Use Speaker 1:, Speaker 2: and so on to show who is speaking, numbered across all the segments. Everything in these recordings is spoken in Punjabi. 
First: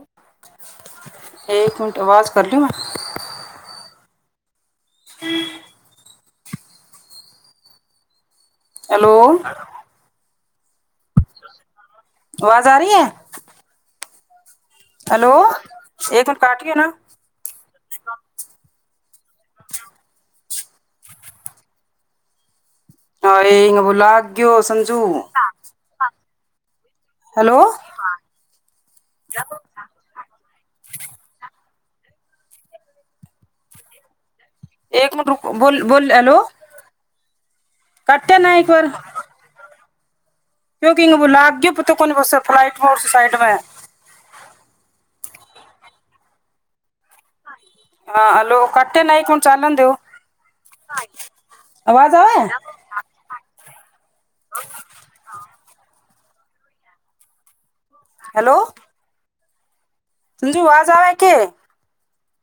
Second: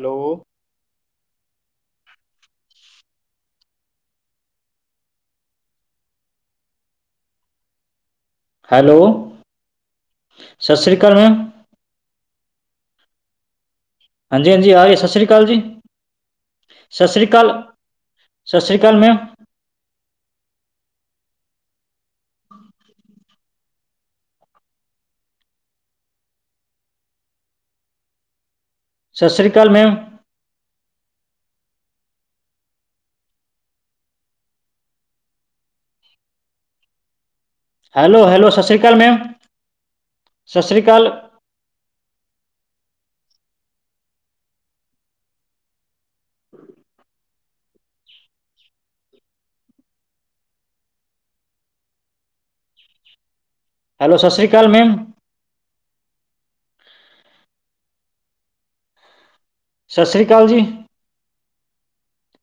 Speaker 1: ਹੈਲੋ।
Speaker 2: ਇੱਕ ਮਿੰਟ ਆਵਾਜ਼ ਕਰ ਲਂ ਮੈਂ।
Speaker 1: ਹੈਲੋ ਸਤਿ ਸ਼੍ਰੀ ਅਕਾਲ ਮੈਮ।
Speaker 2: ਆਵਾਜ਼ ਆ ਰਹੀ ਹੈ।
Speaker 1: ਹਾਂਜੀ ਹਾਂਜੀ ਅਰਹੀ ਹੈ ਸਤਿ ਸ੍ਰੀ ਅਕਾਲ ਜੀ, ਸਤਿ ਸ੍ਰੀ ਅਕਾਲ। ਸਤਿ ਸ਼੍ਰੀ ਅਕਾਲ ਮੈਮ।
Speaker 2: ਹ ਇਹਬੋ ਲਗਓ ਸਮਝੂ ਹੈਲੋ [unintelligible]
Speaker 1: ਸਤਿ ਸ਼੍ਰੀ ਅਕਾਲ ਮੈਮ।
Speaker 2: ਇੱਕ ਮਿੰਟ ਰੁਕੌ ਬੋਲ ਬੋਲ ਹੈਲੋ
Speaker 1: ਹੈਲੋ
Speaker 2: ਕਾਟਿਆ
Speaker 1: ਹੈਲੋ
Speaker 2: ਨਾ
Speaker 1: ਸਤਿ
Speaker 2: ਇਕ
Speaker 1: ਸ਼੍ਰੀ
Speaker 2: ਫੇਰ
Speaker 1: ਅਕਾਲ ਮੈਮ ਸਤਿ ਸ਼੍ਰੀ
Speaker 2: ਮੈਂ
Speaker 1: ਅਕਾਲ
Speaker 2: [unintelligible] ਹਾਂਲੋ ਕਕਟਯੋ ਨਾ ਇਕ ਮਿੰਟ ਚਾਲਣ ਦੇਓ ਆਵਾਜ਼ ਆ।
Speaker 1: ਹੈਲੋ ਸਤ ਸ਼੍ਰੀ ਅਕਾਲ ਮੈਮ।
Speaker 2: ਹੈਲੋ।
Speaker 1: ਸਤਿ ਸ਼੍ਰੀ ਅਕਾਲ ਜੀ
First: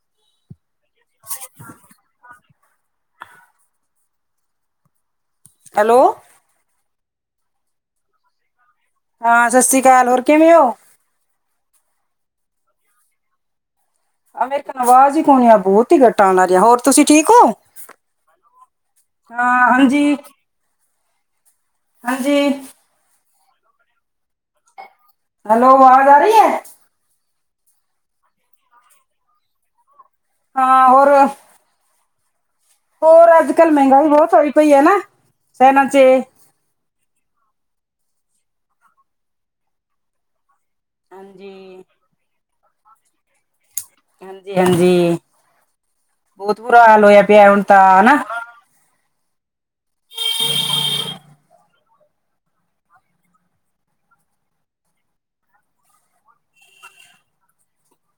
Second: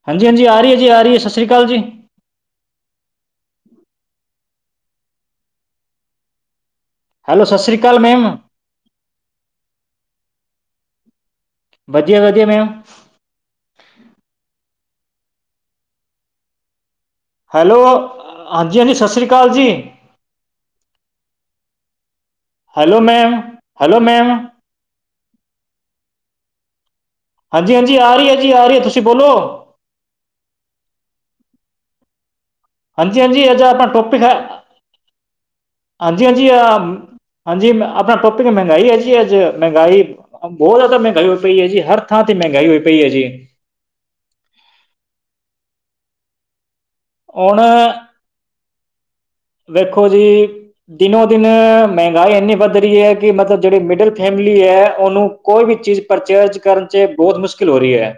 Speaker 1: ਹਾਂਜੀ ਹਾਂਜੀ ਆ ਰਹੀ ਹੈ ਜੀ ਆ ਰਹੀ ਹੈ ਸਤਿ ਸ਼੍ਰੀ ਅਕਾਲ ਜੀ।
Speaker 2: ਹੈਲੋ।
Speaker 1: ਹੈਲੋ ਸਤਿ ਸ਼੍ਰੀ ਅਕਾਲ ਮੈਮ।
Speaker 2: ਹਾਂ ਸਤਿ ਸ੍ਰੀ ਅਕਾਲ ਹੋਰ ਕਿਵੇਂ ਹੋ।
Speaker 1: ਵਧੀਆ ਵਧੀਆ ਮੈਮ।
Speaker 2: ਆ ਮੇਰੀ ਕਨ ਆਵਾਜ਼ ਹੀ ਕੋਨਾ ਆ ਬਹੁਤ ਹੀ ਘੱਟਾ ਆਉ ਰਿਹਾ ਹੋਰ। ਤੁਸੀਂ ਠੀਕ ਹੋ
Speaker 1: ਹੈਲੋ ਹਾਂਜੀ ਹਾਂਜੀ ਸਤਿ ਸ਼੍ਰੀ ਅਕਾਲ ਜੀ
Speaker 2: ਹਾਂ ਹਾਂਜੀ। ਹਾਂਜੀ।
Speaker 1: Hello ma'am hello ma'am.
Speaker 2: Hello ਆਵਾਜ਼ ਆ ਰਹੀ ਹੈ।
Speaker 1: ਹਾਂਜੀ ਹਾਂਜੀ ਆ ਰਹੀ ਹੈ ਜੀ ਆ ਰਹੀ ਹੈ ਤੁਸੀਂ ਬੋਲੋ।
Speaker 2: ਹਾਂ। ਹੋ
Speaker 1: ਹਾਂਜੀ ਹਾਂਜੀ
Speaker 2: ਅੱਜ
Speaker 1: ਅਜ
Speaker 2: ਕੱਲ
Speaker 1: ਆਪਣਾ
Speaker 2: ਮਹਿੰਗਾਈ
Speaker 1: ਟੋਪਿਕ ਹੈ
Speaker 2: ਬਹੁਤ ਹੋਈ ਪਈ ਨਾ ਸ਼ਹਿਰਾਂ ਚ
Speaker 1: ਹਾਂਜੀ ਹਾਜੀ। ਹਾਂਜੀ ਆਪਣਾ ਟੋਪਿਕ ਮਹਿੰਗਾਈ ਹੈ ਜੀ ਅੱਜ ਮਹਿੰਗਾਈ ਬਹੁਤ। ਤਾਂ ਮਹਿੰਗਾਈ ਹੋਈ ਪਈ ਹੈ ਜੀ
Speaker 2: ਹਾਂਜੀ
Speaker 1: ਹਰ ਥਾਂ ਤੇ ਮਹਿੰਗਾਈ ਹੋਈ ਪਈ ਹੈ ਜੀ।
Speaker 2: ਹਾਂਜੀ ਹਾਂਜੀ ਬਹੁਤ ਬੁਰਾ ਹਾਲ ਹੋਇਆ ਪਿਆ ਹੁਣ ਤਾਂ ਹਨਾ।
Speaker 1: ਵੇਖੋ ਜੀ ਦਿਨੋ ਦਿਨ ਮਹਿੰਗਾ। ਰਾਏ ਇੰਨੀ ਵੱਧ ਰਹੀ ਹੈ ਕਿ ਮਤਲਬ ਜਿਹੜੀ ਮਿਡਲ ਫੈਮਿਲੀ ਹੈ ਉਹਨੂੰ ਕੋਈ ਵੀ ਚੀਜ਼ ਪਰਚੇਜ ਕਰਨ। ਬਹੁਤ ਮੁਸ਼ਕਿਲ ਹੋ ਰਹੀ ਹੈ।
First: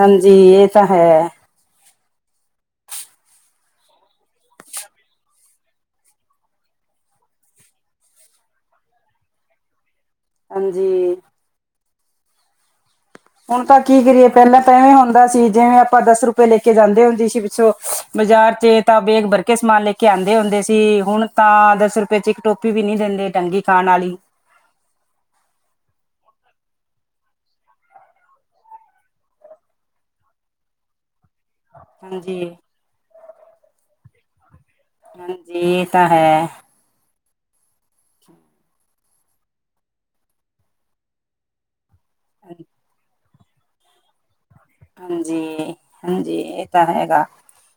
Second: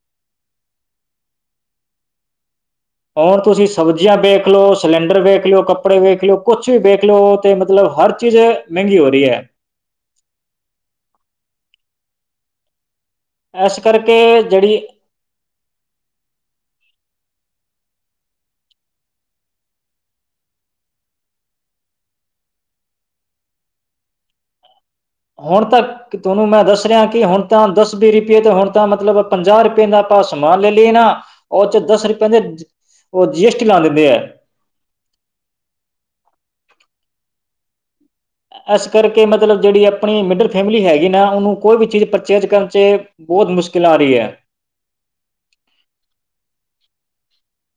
Speaker 2: ਹਾਂਜੀ। ਇਹ ਤਾਂ ਹੈ।
Speaker 1: ਹੁਣ ਤੁਸੀਂ ਸਬਜ਼ੀਆਂ ਵੇਖ ਲਓ, ਸਿਲੰਡਰ ਵੇਖ ਲਿਓ, ਕੱਪੜੇ ਵੇਖ ਲਿਓ, ਕੁਛ ਵੀ ਵੇਖ ਲਿਓ, ਤੇ ਮਤਲਬ ਹਰ ਚੀਜ਼ ਮਹਿੰਗੀ ਹੋ ਰਹੀ ਹੈ।
Speaker 2: ਹਾਂਜੀ। ਹੁਣ ਤਾਂ
Speaker 1: ਇਸ
Speaker 2: ਕੀ ਕਰੀਏ
Speaker 1: ਕਰਕੇ
Speaker 2: ਪਹਿਲਾਂ ਤਾਂ
Speaker 1: ਜਿਹੜੀ
Speaker 2: ਐਵੇਂ ਹੁੰਦਾ ਸੀ। ਜਿਵੇਂ ਆਪਾਂ ਦਸ ਰੁਪਏ ਲੈਕੇ ਜਾਂਦੇ ਹੁੰਦੇ ਸੀ। ਪਿੱਛੋਂ ਬਾਜ਼ਾਰ ਚ ਤਾਂ ਬੇਗ ਬਰਕੇ ਸਮਾਨ ਲੈਕੇ ਕਦੇ ਹੁੰਦੇ ਸੀ। ਹੁਣ ਤਾਂ ਦਸ ਰੁਪਏ ਚ ਇੱਕ ਟੋਫੀ ਵੀ ਨਹੀਂ ਦਿੰਦੇ ਢੰਗ ਦੀ ਖਾਣ ਵਾਲੀ।
Speaker 1: ਹੁਣ ਤੱਕ ਤੁਹਾਨੂੰ ਮੈਂ ਦੱਸ ਰਿਹਾ ਕਿ ਹੁਣ ਤਾਂ ਦਸ- ਵੀਹ ਰੁਪਏ ਤੇ ਹੁਣ ਤਾਂ ਮਤਲਬ ਪੰਜਾਹ ਰੁਪਏ ਦਾ ਆਪਾਂ ਸਮਾਨ ਲੈ ਲਈਏ ਨਾ। ਉਹ ਚ' ਦਸ ਰੁਪਏ ਦੇ
Speaker 2: ਹਾਂਜੀ
Speaker 1: ਉਹ ਜੀ ਐਸ ਟੀ ਲਾ ਦਿੰਦੇ ਹੈ।
Speaker 2: ਹਾਂਜੀ। ਇਹ ਤਾਂ ਹੈ।
Speaker 1: ਇਸ ਕਰਕੇ ਮਤਲਬ ਜਿਹੜੀ ਆਪਣੀ ਮਿਡਲ ਫੈਮਿਲੀ ਹੈਗੀ ਨਾ। ਉਹਨੂੰ ਕੋਈ ਵੀ ਚੀਜ਼ ਪਰਚੇਜ ਕਰਨ ਚੇ। ਬਹੁਤ ਮੁਸ਼ਕਿਲ ਆ ਰਹੀ ਹੈ।
Speaker 2: ਹਾਂਜੀ-ਹਾਂਜੀ ਇਹ ਤਾਂ ਹੈਗਾ।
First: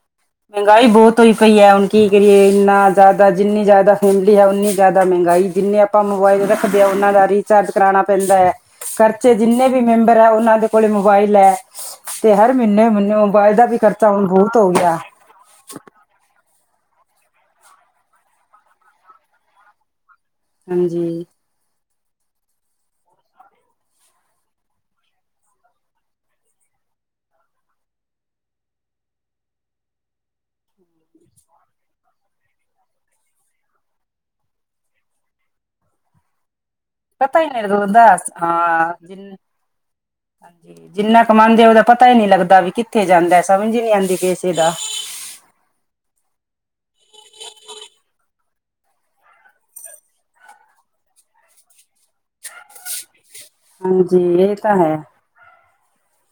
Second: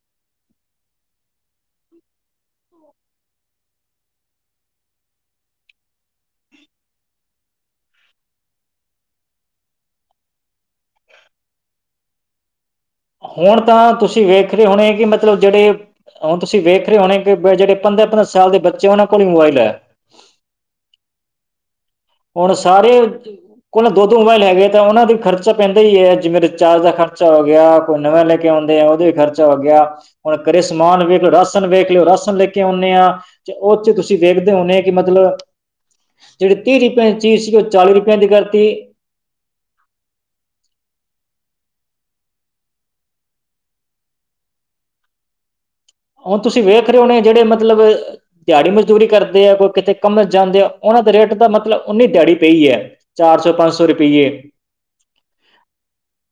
Speaker 1: ਹ [inaudible]
Speaker 2: ਮਹਿੰਗਾਈ ਬਹੁਤ ਹੋਈ ਪਈ ਹੈ। ਹੁਣ ਕੀ ਕਰੀਏ ਇੰਨਾ ਜ਼ਿਆਦਾ ਜਿੰਨੀ ਜ਼ਿਆਦਾ ਫੈਮਲੀ ਹੈ। ਉਨੀ ਜ਼ਿਆਦਾ ਮਹਿੰਗਾਈ ਜਿੰਨੀੇ ਆਪ ਆਪਾਂ ਮੋਬਾਇਲ ਰੱਖਦੇ ਹਾਂ। ਉਹਨਾਂ ਦਾ ਰੀਚਾਰਜ ਕਰਾਉਣਾ ਪੈਂਦਾ ਹੈ। ਖਰਚੇ ਜਿੰਨੇ ਵੀ ਮੈਂਬਰ ਹੈ। ਉਹਨਾਂ ਦੇ ਕੋਲ ਮੋਬਾਈਲ ਹੈ। ਤੇ ਹਰ ਮਹੀਨੇ- ਮਹੀਨੇ ਮੋਬਾਇਲ
Speaker 1: ਹੁਣ
Speaker 2: ਦਾ ਵੀ
Speaker 1: ਤਾਂ
Speaker 2: ਖਰਚਾ
Speaker 1: ਤੁਸੀਂ
Speaker 2: ਹੁਣ
Speaker 1: ਵੇਖ
Speaker 2: ਬਹੁਤ
Speaker 1: ਰਹੇ
Speaker 2: ਹੋ
Speaker 1: ਹੋਣੇ
Speaker 2: ਗਿਆ।
Speaker 1: ਕਿ ਮਤਲਬ ਜਿਹੜੇ, ਹੁਣ ਤੁਸੀਂ ਵੇਖ ਰਹੇ ਹੋਣੇ ਕਿ ਜਿਹੜੇ ਪੰਦਰਾਂ- ਪੰਦਰਾਂ ਸਾਲ ਦੇ ਬੱਚੇ ਉਹਨਾਂ ਕੋਲ ਹੀ ਮੋਬਾਈਲ ਹੈ।
Speaker 2: ਹਾਂਜੀ।
Speaker 1: ਹੁਣ ਸਾਰੇ ਕੋਲ ਦੋ- ਦੋ ਮੋਬਾਇਲ ਹੈਗੇ ਤਾਂ ਉਹਨਾਂ ਦਾ ਵੀ ਖਰਚਾ ਪੈਂਦਾ ਹੀ ਹੈ। ਜਿਵੇਂ ਰਿਚਾਰਜ ਦਾ ਖਰਚਾ ਹੋ ਗਿਆ। ਕੋਈ ਨਵੇਂ ਲੈ ਕੇ ਆਉਂਦੇ ਆ ਉਹੋਂ ਵੀ ਖਰਚਾ ਹੋ ਗਿਆ। ਹੁਣ ਘਰੇ ਸਮਾਨ ਵੇਖ ਲਓ ਰਾਸ਼ਨ ਵੇਖ ਲਿਓ, ਰਾਸ਼ਨ ਲੈ ਕੇ ਆਉਂਦੇ ਆ। ਤੇ ਉਹ ਚ' ਤੁਸੀਂ ਵੇਖਦੇ ਹੋਦੇ ਕਿ ਮਤਲਬ, ਜਿਹੜੀ ਤੀਰੀ ਹਰ ਚੀਜ ਸੀ ਕੋ ਚਾਲੀ ਰੁਪਇਆ ਦੀ ਕਰਤੀ।
Speaker 2: ਜਿੰਨੇ ਹਾਂ, ਜਿੰਨਾ ਕਮਾਉਦੇ ਉਹਦਾ ਪਤਾ ਹੀ ਨੀ ਲੱਗਦਾ ਵੀ ਕਿੱਥੇ ਜਾਂਦਾ ਸਮਝ ਨੀ ਆਉਂਦੀ ਇਸੇ ਚੀਜ ਦਾ।
Speaker 1: ਹੁਣ ਤੁਸੀਂ ਵੇਖ ਰਹੇ ਹੋ ਨੇ ਜਿਹੜੇ ਮਤਲਬ ਦਿਹਾੜੀ- ਮਜ਼ਦੂਰੀ ਕਰਦੇ ਆ ਕੋਈ ਕਿਤੇੇ ਕੰਮ ਜਾਂਦੇ ਆ। ਉਹਨਾਂ ਦੇ ਰੇਟ ਦਾ ਮਤਲਬ ਉਨੀ ਦਿਹਾੜੀ ਪਈ ਹੈ। ਚਾਰ ਸੌ- ਪੰਜ ਸੌ
Speaker 2: ਹਾਂਜੀ
Speaker 1: ਰੁਪਈਏ।
Speaker 2: ਇਹ ਤਾਂ ਹੈ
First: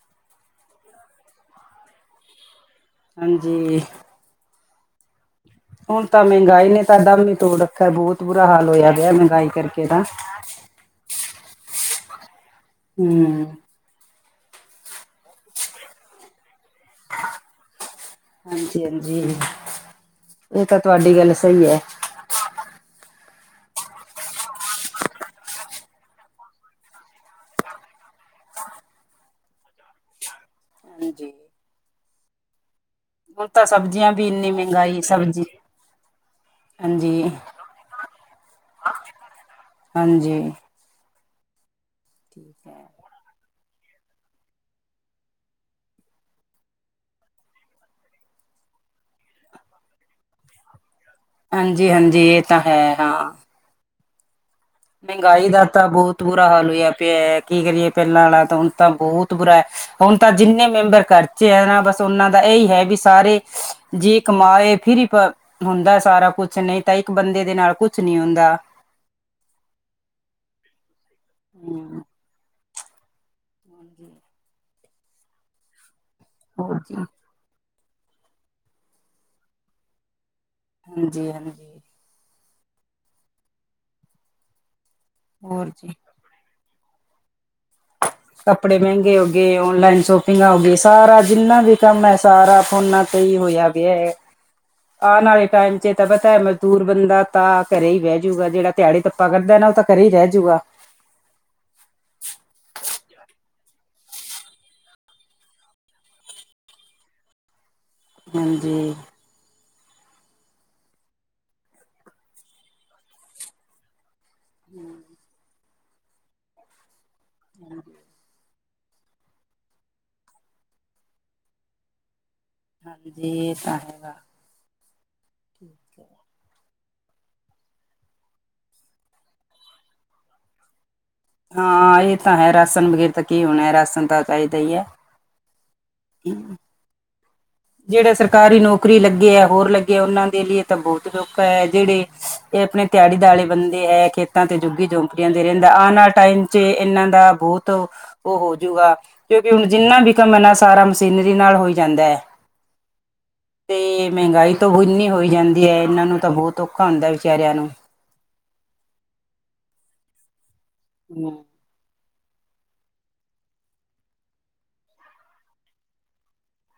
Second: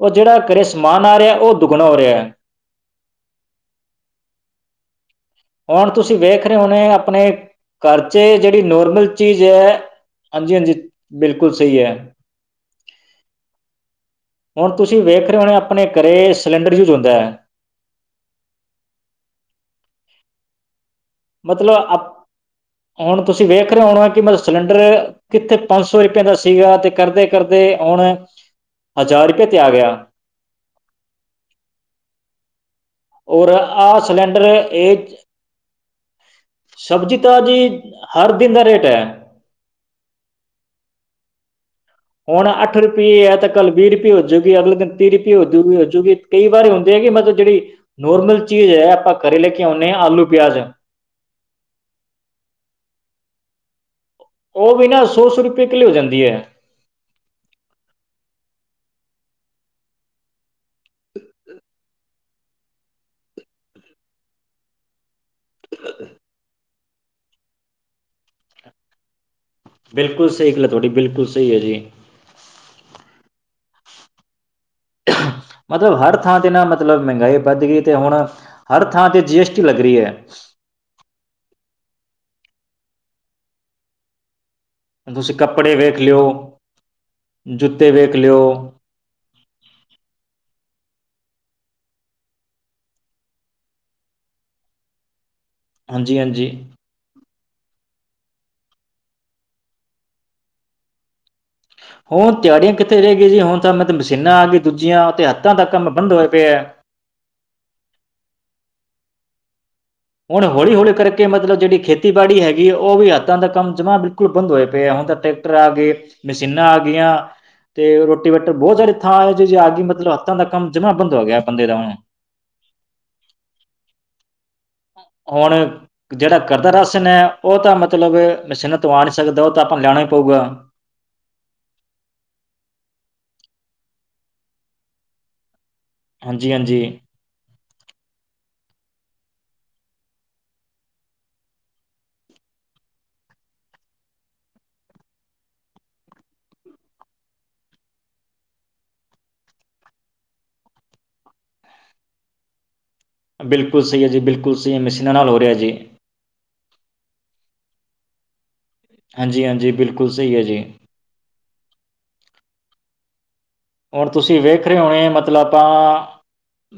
Speaker 1: ਉਹ ਜਿਹੜਾ ਘਰੇ ਸਮਾਨ ਆ ਰਿਹਾ ਉਹ ਦੁੱਗਣ ਹੋ ਰਿਹਾ।
Speaker 2: ਹਾਂਜੀ।
Speaker 1: ਹੁਣ ਤੁਸੀਂ
Speaker 2: ਤਾਂ
Speaker 1: ਵੇਖ ਰਹੇ
Speaker 2: ਮਹਿੰਗਾਈ ਨੇ
Speaker 1: ਹੋਣੇ
Speaker 2: ਤਾਂ
Speaker 1: ਆਪਣੇ,
Speaker 2: ਦਮ ਹੀ ਤੋੜ ਰੱਖਿਆ
Speaker 1: ਘਰ
Speaker 2: ਬਹੁਤ
Speaker 1: ਚ'
Speaker 2: ਬੁਰਾ
Speaker 1: ਜਿਹੜੀ
Speaker 2: ਹਾਲ ਹੋਇਆ
Speaker 1: ਨੋਰਮਲ
Speaker 2: ਪਿਆ
Speaker 1: ਚੀਜ਼
Speaker 2: ਮਹਿੰਗਾਈ
Speaker 1: ਹੈ।
Speaker 2: ਕਰਕੇ ਤਾਂ
Speaker 1: ਹਾਂਜੀ-ਹਾਂਜੀ। ਬਿਲਕੁਲ ਸਹੀ ਹੈ।
Speaker 2: ਹਮ
Speaker 1: ਹੁਣ ਤੁਸੀਂ ਵੇਖ ਰਹੇ ਹੋਣੇ ਆਪਣੇ ਘਰੇ ਸਿਲੰਡਰ ਯੂਜ ਹੁੰਦਾ ਹੈ।
Speaker 2: ਹਾਂਜੀ-ਹਾਂਜੀ ਇਹ ਤਾਂ ਤੁਹਾਡੀ ਗੱਲ ਸਹੀ ਹੈ
Speaker 1: ਮਤਲਬ ਅ, ਹੁਣ ਤੁਸੀਂ ਵੇਖ ਰਹੇ ਹੋਣਾ ਕਿ ਮਤਲਬ ਸਿਲੰਡਰ ਕਿੱਥੇ ਪੰਜ ਸੌ ਰੁਪਏ ਦਾ ਸੀਗਾ। ਤੇ ਕਰਦੇ-ਕਰਦੇ ਹੁਣ ਹਜ਼ਾਰ [unintelligible] ਤੇ ਆ ਗਿਆ।
Speaker 2: ਹਾਂ ਜੀ ਹੁਣ
Speaker 1: ਔਰ
Speaker 2: ਤਾਂ
Speaker 1: ਆਹ
Speaker 2: ਸਬਜ਼ੀਆਂ ਵੀ
Speaker 1: ਸਿਲੰਡਰ
Speaker 2: ਇੰਨੀ ਮਹਿੰਗਾਈ
Speaker 1: ਇਹ
Speaker 2: ਸਬਜ਼ੀ।
Speaker 1: ਸਬਜ਼ੀ
Speaker 2: ਹਾਂਜੀ
Speaker 1: ਤਾਂ ਜੀ, ਹਰ ਦਿਨ ਦਾ ਰੇਟ ਹੈ।
Speaker 2: ਹਾਂਜੀ
Speaker 1: ਹੁਣ
Speaker 2: ਠੀਕ ਹੈ
Speaker 1: ਅੱਠ ਰੁਪਈਏ ਤ ਕੱਲ ਵੀਹ ਰੁਪਏ ਹੋਜੂਗੀ। ਅਗਲੇ ਦਿਨ ਤੀਹ ਰੁਪਏ ਹੋਜੂਗੀ। ਹੋਜੂਗੀ ਕਈ ਵਾਰ ਹੁੰਦੇ ਹੈਗੇ ਮਤਲਬ ਜਿਹੜੀ ਨੋਰਮਲ ਚੀਜ਼ ਹੈ ਆਪਾਂ ਘਰੇ ਲੈ ਕੇ ਆਉਂਦੇ ਹਾਂ। ਆਲੂ, ਪਿਆਜ਼
Speaker 2: ਹਾਂਜੀ -ਹਾਂਜੀ ਇਹ ਤਾਂ ਹੈ। ਹਾਂ।
Speaker 1: ਉਹ ਵੀ ਨਾ
Speaker 2: ਮਹਿੰਗਾਈ ਦਾ
Speaker 1: ਰੁਪਏ
Speaker 2: ਤਾਂ
Speaker 1: ਕਿਲੋ ਹੋ
Speaker 2: ਬਹੁਤ
Speaker 1: ਜਾਂਦੀ ਹੈ
Speaker 2: ਬੁਰਾ ਹਾਲ ਹੋਇਆ ਪਿਆ। ਕੀ ਕਰੀਏ ਪਹਿਲਾਂ ਵਾਲਾ ਤਾਂ ਹੁਣ ਤਾਂ ਬਹੁਤ ਬੁਰਾ। ਹੁਣ ਤਾਂ ਜਿੰਨੇ ਮੈਂਬਰ ਘਰ ਚੇ' ਆ ਨਾ। ਬਸ ਉਹਨਾਂ ਦਾ ਇਹੀ ਹੈ ਵੀ ਸਾਰੇ ਜੇ ਕਮਾਏ ਫਿਰ ਹੁੰਦਾ ਸਾਰਾ ਕੁਛ ਨਹੀਂ ਤਾਂ ਇੱਕ ਬੰਦੇ ਦੇ ਨਾਲ ਕੁਛ ਨੀ ਹੁੰਦਾ।
Speaker 1: ਬਿਲਕੁਲ ਸਹੀ ਗੱਲ ਤੁਹਾਡੀ ਬਿਲਕੁਲ ਸਹੀ ਹੈ ਜੀ।
Speaker 2: ਹੂੰ ਹਾਂਜੀ। [inaudible]
Speaker 1: ਮਤਲਬ ਹਰ ਥਾਂ ਤੇ ਨਾ
Speaker 2: ਹੋਰ ਜੀ
Speaker 1: ਮਤਲਬ ਮਹਿੰਗਾਈ ਵੱਧ ਗਈ। ਤੇ ਹੁਣ ਹਰ ਥਾਂ ਤੇ ਜੀ ਐਸ ਟੀ ਲੱਗ ਰਹੀ ਹੈ।
Speaker 2: ਹਾਂਜੀ -ਹਾਂਜੀ
Speaker 1: ਤੁਸੀਂ
Speaker 2: ਹੋਰ
Speaker 1: ਕੱਪੜੇ
Speaker 2: ਜੀ
Speaker 1: ਵੇਖ ਲਿਓ ਜੁੱਤੇ ਵੇਖ ਲਿਓ
Speaker 2: ਕੱਪੜੇ ਮਹਿੰਗੇ ਹੋ ਗ ਔਨਲਾਈਨ ਸ਼ੋਪਿੰਗ ਹੋ ਗਈ ਸਾਰਾ ਜਿੰਨਾ ਵੀ ਕੰਮ ਹੈ ਸਾਰਾ ਫੋਨਾਂ ਤੇ ਹੀ ਹੋਇਆ ਗਿਆ।
Speaker 1: [inaudible]
Speaker 2: ਆਉਣ ਵਾਲੇ ਟਾਈਮ ਚ ਤਾਂ
Speaker 1: ਹਾਂਜੀ
Speaker 2: ਪਤਾਏ
Speaker 1: ਹਾਂਜੀ
Speaker 2: ਮਜ਼ਦੂਰ ਬੰਦਾ ਤਾਂ ਘਰੇ ਹੀ ਬਹਿ ਜੂਗਾ ਜਿਹੜਾ ਦਿਆੜੀ ਤੱਪਾ ਕਰਦਾ ਨਾ ਉਹ ਤਾਂ ਘਰੇ ਹੀ ਰਹਿ ਜੂਗਾ
Speaker 1: ਹੁਣ ਤਹਾੜੀਆਂ ਕਿੱਥੇ ਰਹਿ ਗਈ ਜੀ ਹੁਣ ਤਾਂ ਮੈਂ ਤੇ ਮਸ਼ੀਨਾਂ ਆ ਗਈ ਦੂਜੀਆਂ ਤੇ ਹੱਥਾਂ ਤੱਕ ਕੰਮ ਬੰਦ ਹੋਏ ਪਿਆ ਹੈ
Speaker 2: ਹਾਂਜੀ
Speaker 1: ਹੁਣ ਹੌਲੀ -ਹੌਲੀ ਕਰਕੇ ਮਤਲਬ ਜਿਹੜੀ ਖੇਤੀਬਾੜੀ ਹੈਗੀ ਹੈ ਉਹ ਵੀ ਹੱਥਾਂ ਦਾ ਕੰਮਾ ਬਿਲੁਲ ਬੰਦ ਹੋਏ ਪਏ ਆ ਹੁਣ ਤਾਂ ਟਰੈਕਟਰ ਆ ਗਏ ਮਸ਼ੀਨਾਂ ਆ ਗਈਆਂ ਤੇ ਰੋਟੀ ਵ ਬਹੁਤ ਸਾਰੀ ਥਾਂ ਆ ਜ ਜੇ ਆ ਗ ਮਤਲਬ ਹੱਥਾਂ ਦਾ ਕੰਮ ਜਮਾਂ ਬੰ ਹੋ ਗਿਆ ਬੰਦੇ ਦਾ ਹੁਣ।
Speaker 2: ਹਾਂਜੀ ਇਹ ਤਾਂ ਹੈਗਾ
Speaker 1: ਹੁਣ ਜਿਹੜਾ ਘਰਦਾ ਰਾਸ਼ਨ ਹੈ ਉਹ ਤਾਂ ਮਤਲਬ ਮਸ਼ੀਨਾਂ ਤੋਂ ਆ ਨਹੀਂ ਸਕਦਾ ਉਹ ਤਾਂ ਆਪਾਂ ਲੈਣਾ ਹੀ ਪਊਗਾ।
Speaker 2: ਹਾਂ ਇਹ ਤਾਂ ਹੈ ਰਾਸ਼ਨ ਵਗੈਰਾ ਤਾਂ ਕੀ ਹੋਣਾ ਹੈ ਰਾਸ਼ਨ ਤਾਂ ਚਾਹੀਦਾ ਹੀ ਹੈ।
Speaker 1: ਹਾਂਜੀ -ਹਾਂਜੀ
Speaker 2: ਜਿਹੜੇ ਸਰਕਾਰੀ ਨੌਕਰੀ ਲੱਗੇ ਹੈ ਹੋਰ ਲੱਗੇ ਉਹਨਾਂ ਦੇ ਲਈ ਤਾਂ ਬਹੁਤ ਸੋਖਾ ਹੈ ਜਿਹੜੇ ਇਹ ਆਪਣੇ ਦਿਹਾੜੀ ਦਲੇ ਬੰਦੇ ਹੈ ਖੇਤਾਂ ਤੇ ਜੁੱਗੀ ਝੋਪੜੀਆਂ ਦੇ ਰਹਿੰਦਾ ਆਉਣ ਵਾਲਾ ਟਾਈਮ ਜ ਇਹਨਾਂ ਦਾ ਬਹੁਤ ਉਹ ਹੋਜੂਗਾ ਕਿਉਂਕਿ ਹੁਣ ਜਿੰਨਾ ਵੀ ਕੰਮ ਹੈਨਾ ਸਾਰਾ ਮਸ਼ੀਨਰੀ ਨਾਲ ਹੋਈ ਜਾਂਦਾ ਹੈ।
Speaker 1: ਬਿਲਕੁਲ ਸਹੀ ਹੈ
Speaker 2: ਤੇ
Speaker 1: ਜੀ
Speaker 2: ਮਹਿੰਗਾਈ
Speaker 1: ਬਿਲਕੁਲ ਸਹੀ ਹੈ
Speaker 2: ਤੋਂ ਇੰਨੀ
Speaker 1: ਮਸ਼ੀਨਾਂ ਨਾਲ
Speaker 2: ਹੋਈ
Speaker 1: ਹੋ ਰਿਹਾ
Speaker 2: ਜਾਂਦੀ
Speaker 1: ਜੀ
Speaker 2: ਹੈ ਇਹਨਾਂ ਨੂੰ ਤਾਂ ਬਹੁਤ ਔਖਾ ਹੁੰਦਾ ਵਿਚਾਰਿਆਂ ਨੂੰ
Speaker 1: ਹਾਂਜੀ -ਹਾਂਜੀ ਬਿਲਕੁਲ ਸਹੀ ਹੈ ਜੀ
Speaker 2: ਹਮ?
Speaker 1: ਹੁਣ ਤੁਸੀਂ ਵੇਖ ਰਹੇ ਹੋਣੇ ਮਤਲਬ ਆਪਾਂ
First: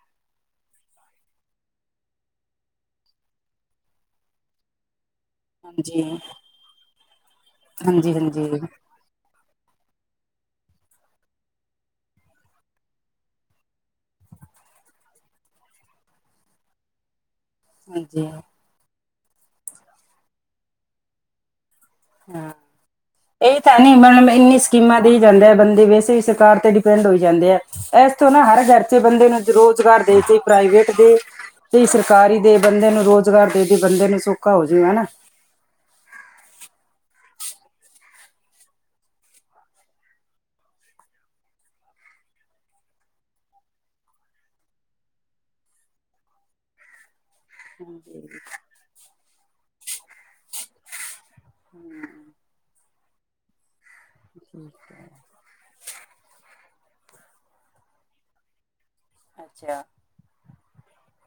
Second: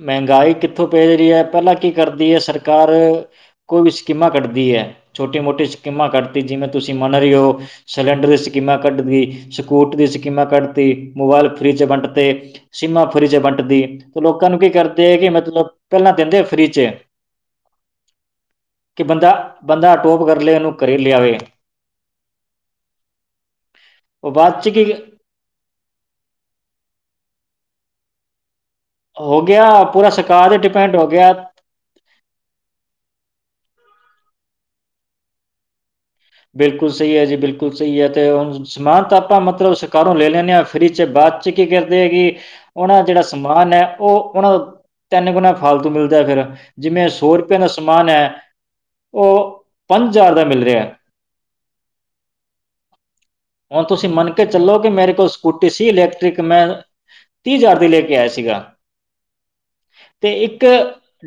Speaker 1: ਮਹਿੰਗਾਈ ਕਿੱਥੋਂ ਪੈ ਰਹੀ ਹੈ ਪਹਿਲਾਂ ਕੀ ਕਰਦੀ ਹੈ ਸਰਕਾਰ‌। ਕੋਈ ਵੀ ਸਕੀਮਾ ਕੱਢਦੀ ਹੈ। ਛੋਟੀ ਮੋਟੀ
Speaker 2: ਹਾਂਜੀ,
Speaker 1: ਸਕੀਮਾਂ ਕੱਢਤੀ ਜਿਵੇਂ ਤੁਸੀਂ ਮੰਨ ਰਹੇ ਹੋ
Speaker 2: ਹਾਂਜੀ,
Speaker 1: ਸਿਲੰਡਰ ਦੀ
Speaker 2: ਹਾਂਜੀ,
Speaker 1: ਸਕੀਮਾਂ ਕੱਢਤੀ ਸਕੂਟ ਦੀ ਸਕੀਮਾਂ ਕੱਢਤੀ ਮੋਬਾਇਲ ਫਰਿੱਜ ਵੰਡਤੇ। ਸੀਮਾ ਫਰੀ ਚਵੰਟਦੀ ਤੇ ਲੋਕਾਂ ਨੂੰ ਕੀ ਕਰਦੇ ਹੈ ਕਿ ਮਤਲਬ ਪਹਿਲਾਂ ਦਿੰਦੇ ਫਰੀ ਚ [inaudible]
Speaker 2: । [unintelligible]
Speaker 1: ਕਿ ਬੰਦਾ ਬੰਦਾ [unintelligible] ਕਰ ਲਏ ਇਹਨੂੰ ਕਰੇ ਲਿਆਵੇ
Speaker 2: ਹਾਂ ਇਹ ਤਾਂ ਨੀ ਮਤਲਬ
Speaker 1: ਉਹ
Speaker 2: ਇੰਨੀ
Speaker 1: ਬਾਅਦ 'ਚ ਕੀ
Speaker 2: ਸਕੀਮਾਂ ਦੀ ਜਾਂਦੇ ਬੰਦੇ ਵੈਸੇ ਵੀ ਸਰਕਾਰ ਤੇ ਡਿਪੈਂਡ ਹੋ ਜਾਂਦੇ ਆ ਇਸਥੋਂ ਨਾ ਹਰ ਘਰ ੱਚੇ ਬੰਦੇ ਨੂੰ
Speaker 1: ਹੋ ਗਿਆ
Speaker 2: ਰੁਜ਼ਗਾਰ
Speaker 1: ਪੂਰਾ
Speaker 2: ਦੇ ਤੇ
Speaker 1: ਸਰਕਾਰ
Speaker 2: ਪ੍ਰਾਈਵੇਟ
Speaker 1: ਡਿਪੈਂਡ ਹੋ
Speaker 2: ਦੇ
Speaker 1: ਗਿਆ
Speaker 2: ਜਈ ਸਰਕਾਰੀ ਦੇ ਬੰਦੇ ਨੂੰ ਰੁਜ਼ਗਾਰ ਦੇ ਦੀ ਬੰਦੇ ਨੂੰ ਸੌਖਾ ਹੋ ਜੂਗਾ ਹਨਾ।
Speaker 1: ਬਿਲਕੁਲ ਸਹੀ ਹੈ ਜੀ, ਬਿਲਕੁਲ ਸਹੀ ਹੈ ਤੇ ਉਸ। ਸਮਾਨ ਤਾਂ ਆਪਾਂ ਮਤਲਬ ਸਰਕਾਰੋਂ ਲੈ ਲੈਂਦੇ ਹਾਂ ਫਰੀ 'ਚ ਬਾਅਦ 'ਚ ਕੀ ਕਰਦੇ ਹੈਗੇ। ਉਹਨਾਂ ਦਾ ਜਿਹੜਾ ਸਮਾਨ ਹੈ ਉਹ ਉਹਨਾਂ ਦਾ ਤਿੰਨ ਗੁਣਾ ਫਾਲਤੂ ਮਿਲਦਾ ਫਿਰ ਜਿਵੇਂ ਸੌ। ਰਪਏ ਦਾ ਸਮਾਨ
Speaker 2: ਹਾਂਜੀ
Speaker 1: ਏ ਉਹ ਪੰਜ ਹਜ਼ਾਰ ਦਾ ਮਿਲ ਰਿਹਾ।
Speaker 2: ਹਾਂ।
Speaker 1: ਹੁਣ ਤੁਸੀਂ ਮੰਨ ਕੇ ਚੱਲੋ ਕਿ
Speaker 2: ਹੈ
Speaker 1: ਮੇਰੇ ਕੋਸ। ਸਕੂਟੀ ਸੀ ਇਲੈਕਟ੍ਰਿਕ ਮੈਂ ਤੀਹ ਹਜ਼ਾਰ ਦੀ ਲੈ ਕੇ ਆਇਆ ਸੀਗਾ।
Speaker 2: ਅੱਛਾ!
Speaker 1: ਤੇ ਇੱਕ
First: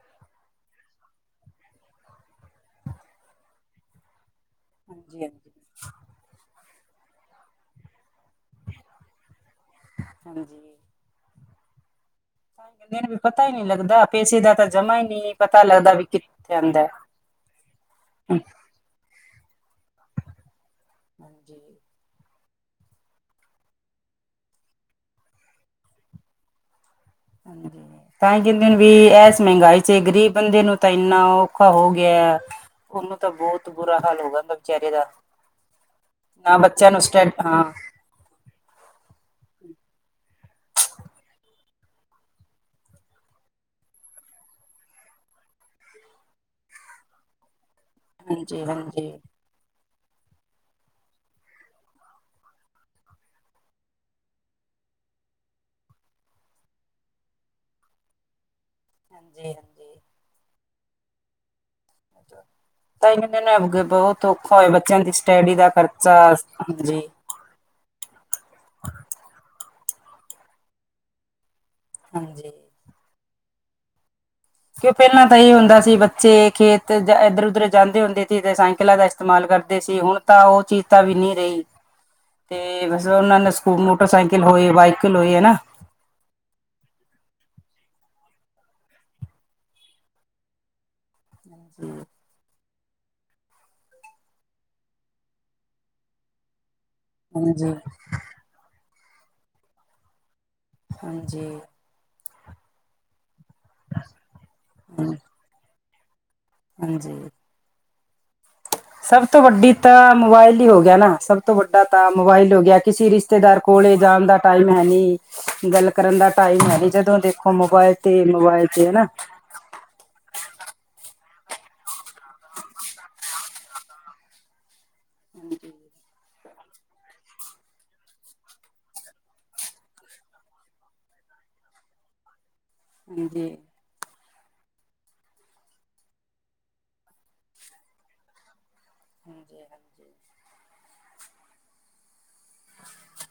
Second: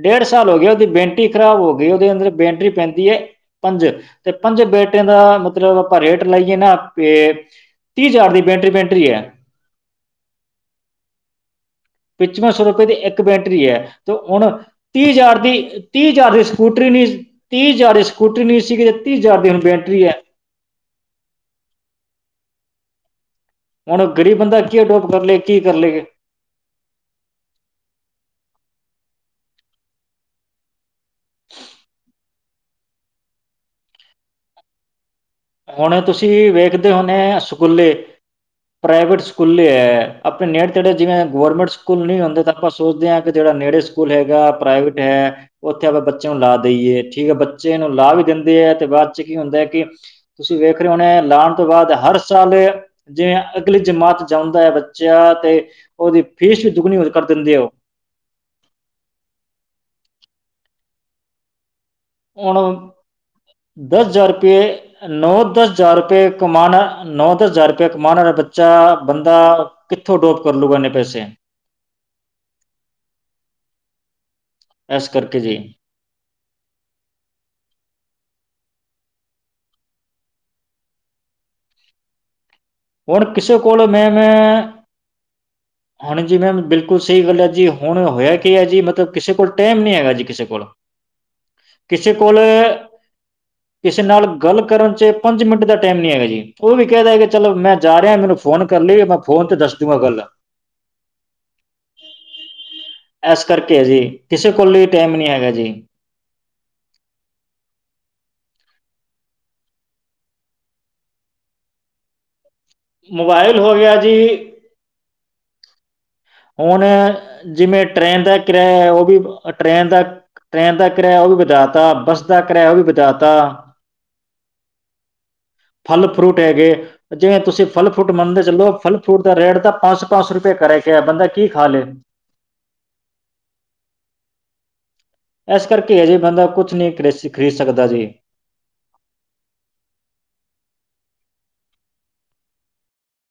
Speaker 1: ਡੇਢ ਸਾਲ ਹੋ ਗਿਆ ਉਹਦੀ ਬੈਂਟਰੀ ਖ਼ਰਾਬ ਹੋ ਗਈ ਉਹਦੇ ਅੰਦਰ ਬੈਂਟਰੀ ਪੈਂਦੀ ਹੈ। ਪੰਜ ਤੇ ਪੰਜ ਬੈਟਰੀਆਂ
Speaker 2: ਹਾਂਜੀ ਹਾਂਜੀ ਹਾਂਜੀ
Speaker 1: ਦਾ ਮੱਤਲਬ ਰੇਟ ਲਾਈਏ ਨਾ ਪੇ ਤੀਹ ਹਜ਼ਾਰ ਦੀ ਬੈਂਟਰੀ-ਬੈਂਟਰੀ ਏ।
Speaker 2: ਹਾਂਜੀ।
Speaker 1: ਪਚੱਨਵੇਂ ਸੌ ਰੁਪਏ ਦੀ
Speaker 2: ਕਹਿੰਦੇ ਨੇ ਵੀ
Speaker 1: ਇੱਕ
Speaker 2: ਪਤਾ ਹੀ
Speaker 1: ਬੈਟਰੀ
Speaker 2: ਨਹੀਂ
Speaker 1: ਏ
Speaker 2: ਲੱਗਦਾ
Speaker 1: ਤੇ
Speaker 2: ਪੈਸੇ
Speaker 1: ਹੁਣ
Speaker 2: ਦਾ ਤਾਂ ਜਮਾ ਹੀ
Speaker 1: ਤੀਹ
Speaker 2: ਨਹੀਂ
Speaker 1: ਹਜ਼ਾਰ ਦੀ
Speaker 2: ਪਤਾ ਲੱਗਦਾ ਵੀ
Speaker 1: ਤੀਹ ਹਜ਼ਾਰ ਦੀ
Speaker 2: ਕਿੱਥੇ ਆਂਦਾ
Speaker 1: ਸਕੂਟਰੀ
Speaker 2: ਹੈ।
Speaker 1: ਨੀਂ। ਤੀਹ ਹਜ਼ਾਰ ਦੇ ਸਕੂਟਰੀ ਨਹੀਂ ਸੀਗੀ ਤੇ ਤੀਹ ਹਜ਼ਾਰ ਦੀ ਹੁਣ ਬੈਟਰੀ ਐ।
Speaker 2: [inaudible]
Speaker 1: ਹੁਣ ਗਰੀਬ ਬੰਦਾ ਕੀ ਅਡੋਪ ਕਰ ਲਏ ਕੀ ਕਰ ਲਏਗਾ।
Speaker 2: ਹਾਂਜੀ ਤਾਂ ਹੀ ਕਹਿੰਦੇ ਵੀ ਇਸ ਮਹਿੰਗਾਈ ਚ ਗ਼ਰੀਬ ਬੰਦੇ ਨੂੰ। ਤਾਂ ਇੰਨਾ ਔਖਾ ਹੋ ਗਿਆ ਉਹਨੂੰ ਤਾਂ ਬਹੁਤ ਬੁਰਾ ਹਾਲ ਹੋਗਾ ਵਿਚਾਰੇ ਦਾ।
Speaker 1: ਹੁਣ ਤੁਸੀਂ
Speaker 2: ਨਾ ਬੱਚਿਆਂ
Speaker 1: ਵੇਖਦੇ
Speaker 2: ਨੂੰ
Speaker 1: ਹੁੰਨੇ
Speaker 2: ਸਟੈ ਹਾਂ
Speaker 1: ਸਕੂਲੇ ਪ੍ਰਾਈਵੇਟ ਸਕੂਲੇ ਏ ਆਪਣੇ ਨੇੜੇ ਤੇੜੇ ਜਿਵੇਂ ਗੋਰਮੈਂਟ ਸਕੂਲ ਨਹੀਂ ਹੁੰਦੇ ਤਾਂ। ਆਪਾਂ ਸੋਚਦੇ ਆਂ ਕਿ ਜਿਹੜਾ ਨੇੜੇ ਸਕੂਲ ਹੈਗਾ ਪ੍ਰਾਈਵੇਟ ਹੈ। ਉੱਥੇ ਆਪਾਂ ਬੱਚਿਆਂ ਨੂੰ ਲਾ ਦੇਈਏ ਠੀਕ ਆ ਬੱਚੇ ਨੂੰ ਲਾ ਵੀ ਦਿੰਦੇ
Speaker 2: ਹਾਂਜੀ
Speaker 1: ਹੈ ਤੇ
Speaker 2: ਹਾਂਜੀ
Speaker 1: ਬਾਅਦ 'ਚ ਕੀ ਹੁੰਦਾ ਹੈ ਕਿ। ਤੁਸੀਂ ਵੇਖ ਰਹੇ ਹੋ ਨੇ ਲਾਉਣ ਤੋਂ ਬਾਅਦ ਹਰ ਸਾਲ ਏ। ਜੇ ਅਗਲੀ ਜਮਾਤ ਜਾਂਉਂਦਾ ਏ ਬੱਚਾ ਤੇ ਉਹਦੀ ਫੀਸ ਵੀ ਦੁੱਗਣੀ ਹੋਰ ਕਰ ਦਿੰਦੇ ਉਹ।
Speaker 2: [unintelligible]
Speaker 1: ਹੁਣ
Speaker 2: ਤਾਂ ਇਹਨਾਂ
Speaker 1: ਦਸ
Speaker 2: ਬਹੁਤ
Speaker 1: ਹਜ਼ਾਰ
Speaker 2: ਔਖਾ
Speaker 1: ਰੁਪਏ
Speaker 2: ਹੋਇਆ ਬੱਚਿਆਂ ਦੀ
Speaker 1: ਨੌ
Speaker 2: ਸਟੱਡੀ ਦਾ
Speaker 1: ਦਸ ਹਜ਼ਾਰ
Speaker 2: ਖਰਚਾ
Speaker 1: ਰੁਪਏ ਕਮਉਣਾ
Speaker 2: ਹਾਂਜੀ
Speaker 1: ਨੌ ਦਸ ਹਜ਼ਾਰ ਰੁਪਏ। ਕਮਾਣਾ ਬੱਚਾ, ਬੰਦਾ ਕਿੱਥੋਂ ਡੋਪ ਕਰ ਲੂਗਾ ਇਹਨੇ ਪੈਸੇ।
Speaker 2: । [unintelligible] ਕਿਉਂ
Speaker 1: ਇਸ
Speaker 2: ਪਹਿਲਾਂ ਤਾਂ
Speaker 1: ਕਰਕੇ
Speaker 2: ਇ
Speaker 1: ਜੀ
Speaker 2: ਹੁੰਦਾ ਸੀ ਬੱਚੇ ਖੇਤ। ਤੇ ਇਧਰ ਉਧਰ ਜਾਂਦੇ ਹੁੰਦੇ ਸੀ ਤੇ ਸਾਇਕਲਾਂ ਦਾ ਇਸਤੇਮਾਲ ਕਰਦੇ ਸੀ ਹੁਣ ਤਾਂ ਉਹ ਚੀਜ਼ ਤਾਂ ਵੀ ਨਹੀਂ ਰਹੀ।
Speaker 1: [unintelligible] [inaudible]
Speaker 2: ਤੇ ਬਸ
Speaker 1: ਹੁਣ
Speaker 2: ਉਹਨਾਂ ਨੇ
Speaker 1: ਕਿਸੇ
Speaker 2: ਸਕੂ
Speaker 1: ਕੋਲ ਮੈਮ
Speaker 2: ਮੋਟਰਸਾਈਕਲ ਹੋਏ ਬਾਈਕਲ ਹੋਏ ਹਨਾ।
Speaker 1: ਹੁਣ ਜੀ ਮੈਮ ਬਿਲਕੁਲ ਸਹੀ ਗੱਲ ਹੈ ਜੀ ਹੁਣ ਹੋਇਆ ਕੀ ਹੈ ਜੀ ਮਤਲਬ ਕਿਸੇ ਕੋਲ ਟਾਈਮ ਨਹੀਂ ਹੈਗਾ ਜੀ ਕਿਸੇ ਕੋਲ।
Speaker 2: ਹਾਂਜੀ
Speaker 1: ਕਿਸੇ ਕੋਲ ਕਿਸੇ ਨਾਲ ਗੱਲ ਕਰਨ 'ਚ ਪੰਜ ਮਿੰਟ ਦਾ ਟਾਈਮ ਨੀ ਹੈਗਾ ਜੀ। ਉਹ ਵੀ ਕਹਿ ਦਿਆਂ ਕਿ ਚਲੋ ਮੈਂ
Speaker 2: ਹਾਂਜੀ
Speaker 1: ਜਾ ਰਿਹਾ, ਮੈਨੂੰ ਫੋਨ ਕਰ ਲਈ ਮੈਂ ਫੋਨ ਤੇ ਦੱਸ ਜੂੰਗਾ ਗੱਲ।
Speaker 2: ਹਾਂਜੀ।
Speaker 1: ਇਸ ਕਰਕੇ ਆ ਜੀ ਕਿਸੇ ਕੋਲੇ
Speaker 2: ਹਾਂ
Speaker 1: ਟਾਈਮ ਨੀ ਹੈਗਾ ਜੀ।
Speaker 2: ਹਾਂਜੀ। [inaudible] ਸਭ ਤੋਂ ਵੱਡੀ ਤਾਂ ਮੋਬਾਇਲ ਹੀ ਹੋ ਗਿਆ ਨਾ, ਸਭ ਤੋਂ ਵੱਡਾ ਤਾਂ ਮੋਬਾਇਲ ਹੋ ਗਿਆ। ਕਿਸੇ ਰਿਸ਼ਤੇਦਾਰ
Speaker 1: ਮੋਬਾਈਲ ਹੋ ਗਿਆ
Speaker 2: ਕੋਲੇ
Speaker 1: ਜੀ
Speaker 2: ਜਾਣ ਦਾ ਟਾਈਮ ਹੈ ਨਹੀਂ ਗੱਲ। ਕਰਨ ਦਾ ਟਾਈਮ ਹੈ
Speaker 1: ਹੁਣ
Speaker 2: ਨੀ ਜਦੋਂ ਦੇਖੋ
Speaker 1: ਜਿਵੇਂ
Speaker 2: ਮੋਬਾਇਲ
Speaker 1: ਟ੍ਰੇਨ
Speaker 2: ਤੇ,
Speaker 1: ਦਾ
Speaker 2: ਮੋਬਾਇਲ
Speaker 1: ਕਿਰਾਇਆ
Speaker 2: ਤੇ
Speaker 1: ਹੈ, ਉਹ
Speaker 2: ਹਨਾ।
Speaker 1: ਵੀ ਟ੍ਰੇਨ ਦਾ, ਟ੍ਰੇਨ ਦਾ ਕਿਰਾਇਆ ਉਹ ਵੀ ਵਧਾ ਤਾਂ, ਬੱਸ ਦਾ ਕਿਰਾਇਆ ਉਹ ਵੀ ਵਧਾ ਤਾਂ।
Speaker 2: ਹਾਂਜੀ
Speaker 1: ਫਲ ਫਰੂਟ ਹੈਗੇ ਜਿਵੇਂ ਤੁਸੀਂ ਫਲ ਫਰੂਟ ਮੰਨਦੇ ਚਲੋ ਫਲ ਫਰੂਟ ਦਾ ਰੇਟ ਤਾਂ ਪੰਜ ਸੌ ਪੰਜ ਸੌ ਰੁਪਏ ਕਰੇਗੇ। ਬੰਦਾ ਕੀ ਖਾ ਲੈ।
Speaker 2: ਜੀ ਜੀ
Speaker 1: ਇਸ ਕਰਕੇ ਇਹਜੇ ਬੰਦਾ ਕੁਛ ਨਹੀਂ ਖ ਖਰੀਦ ਸਕਦਾ ਜੀ।
Speaker 2: ਹਾਂਜੀ ਹਾਂਜੀ। [unintelligible]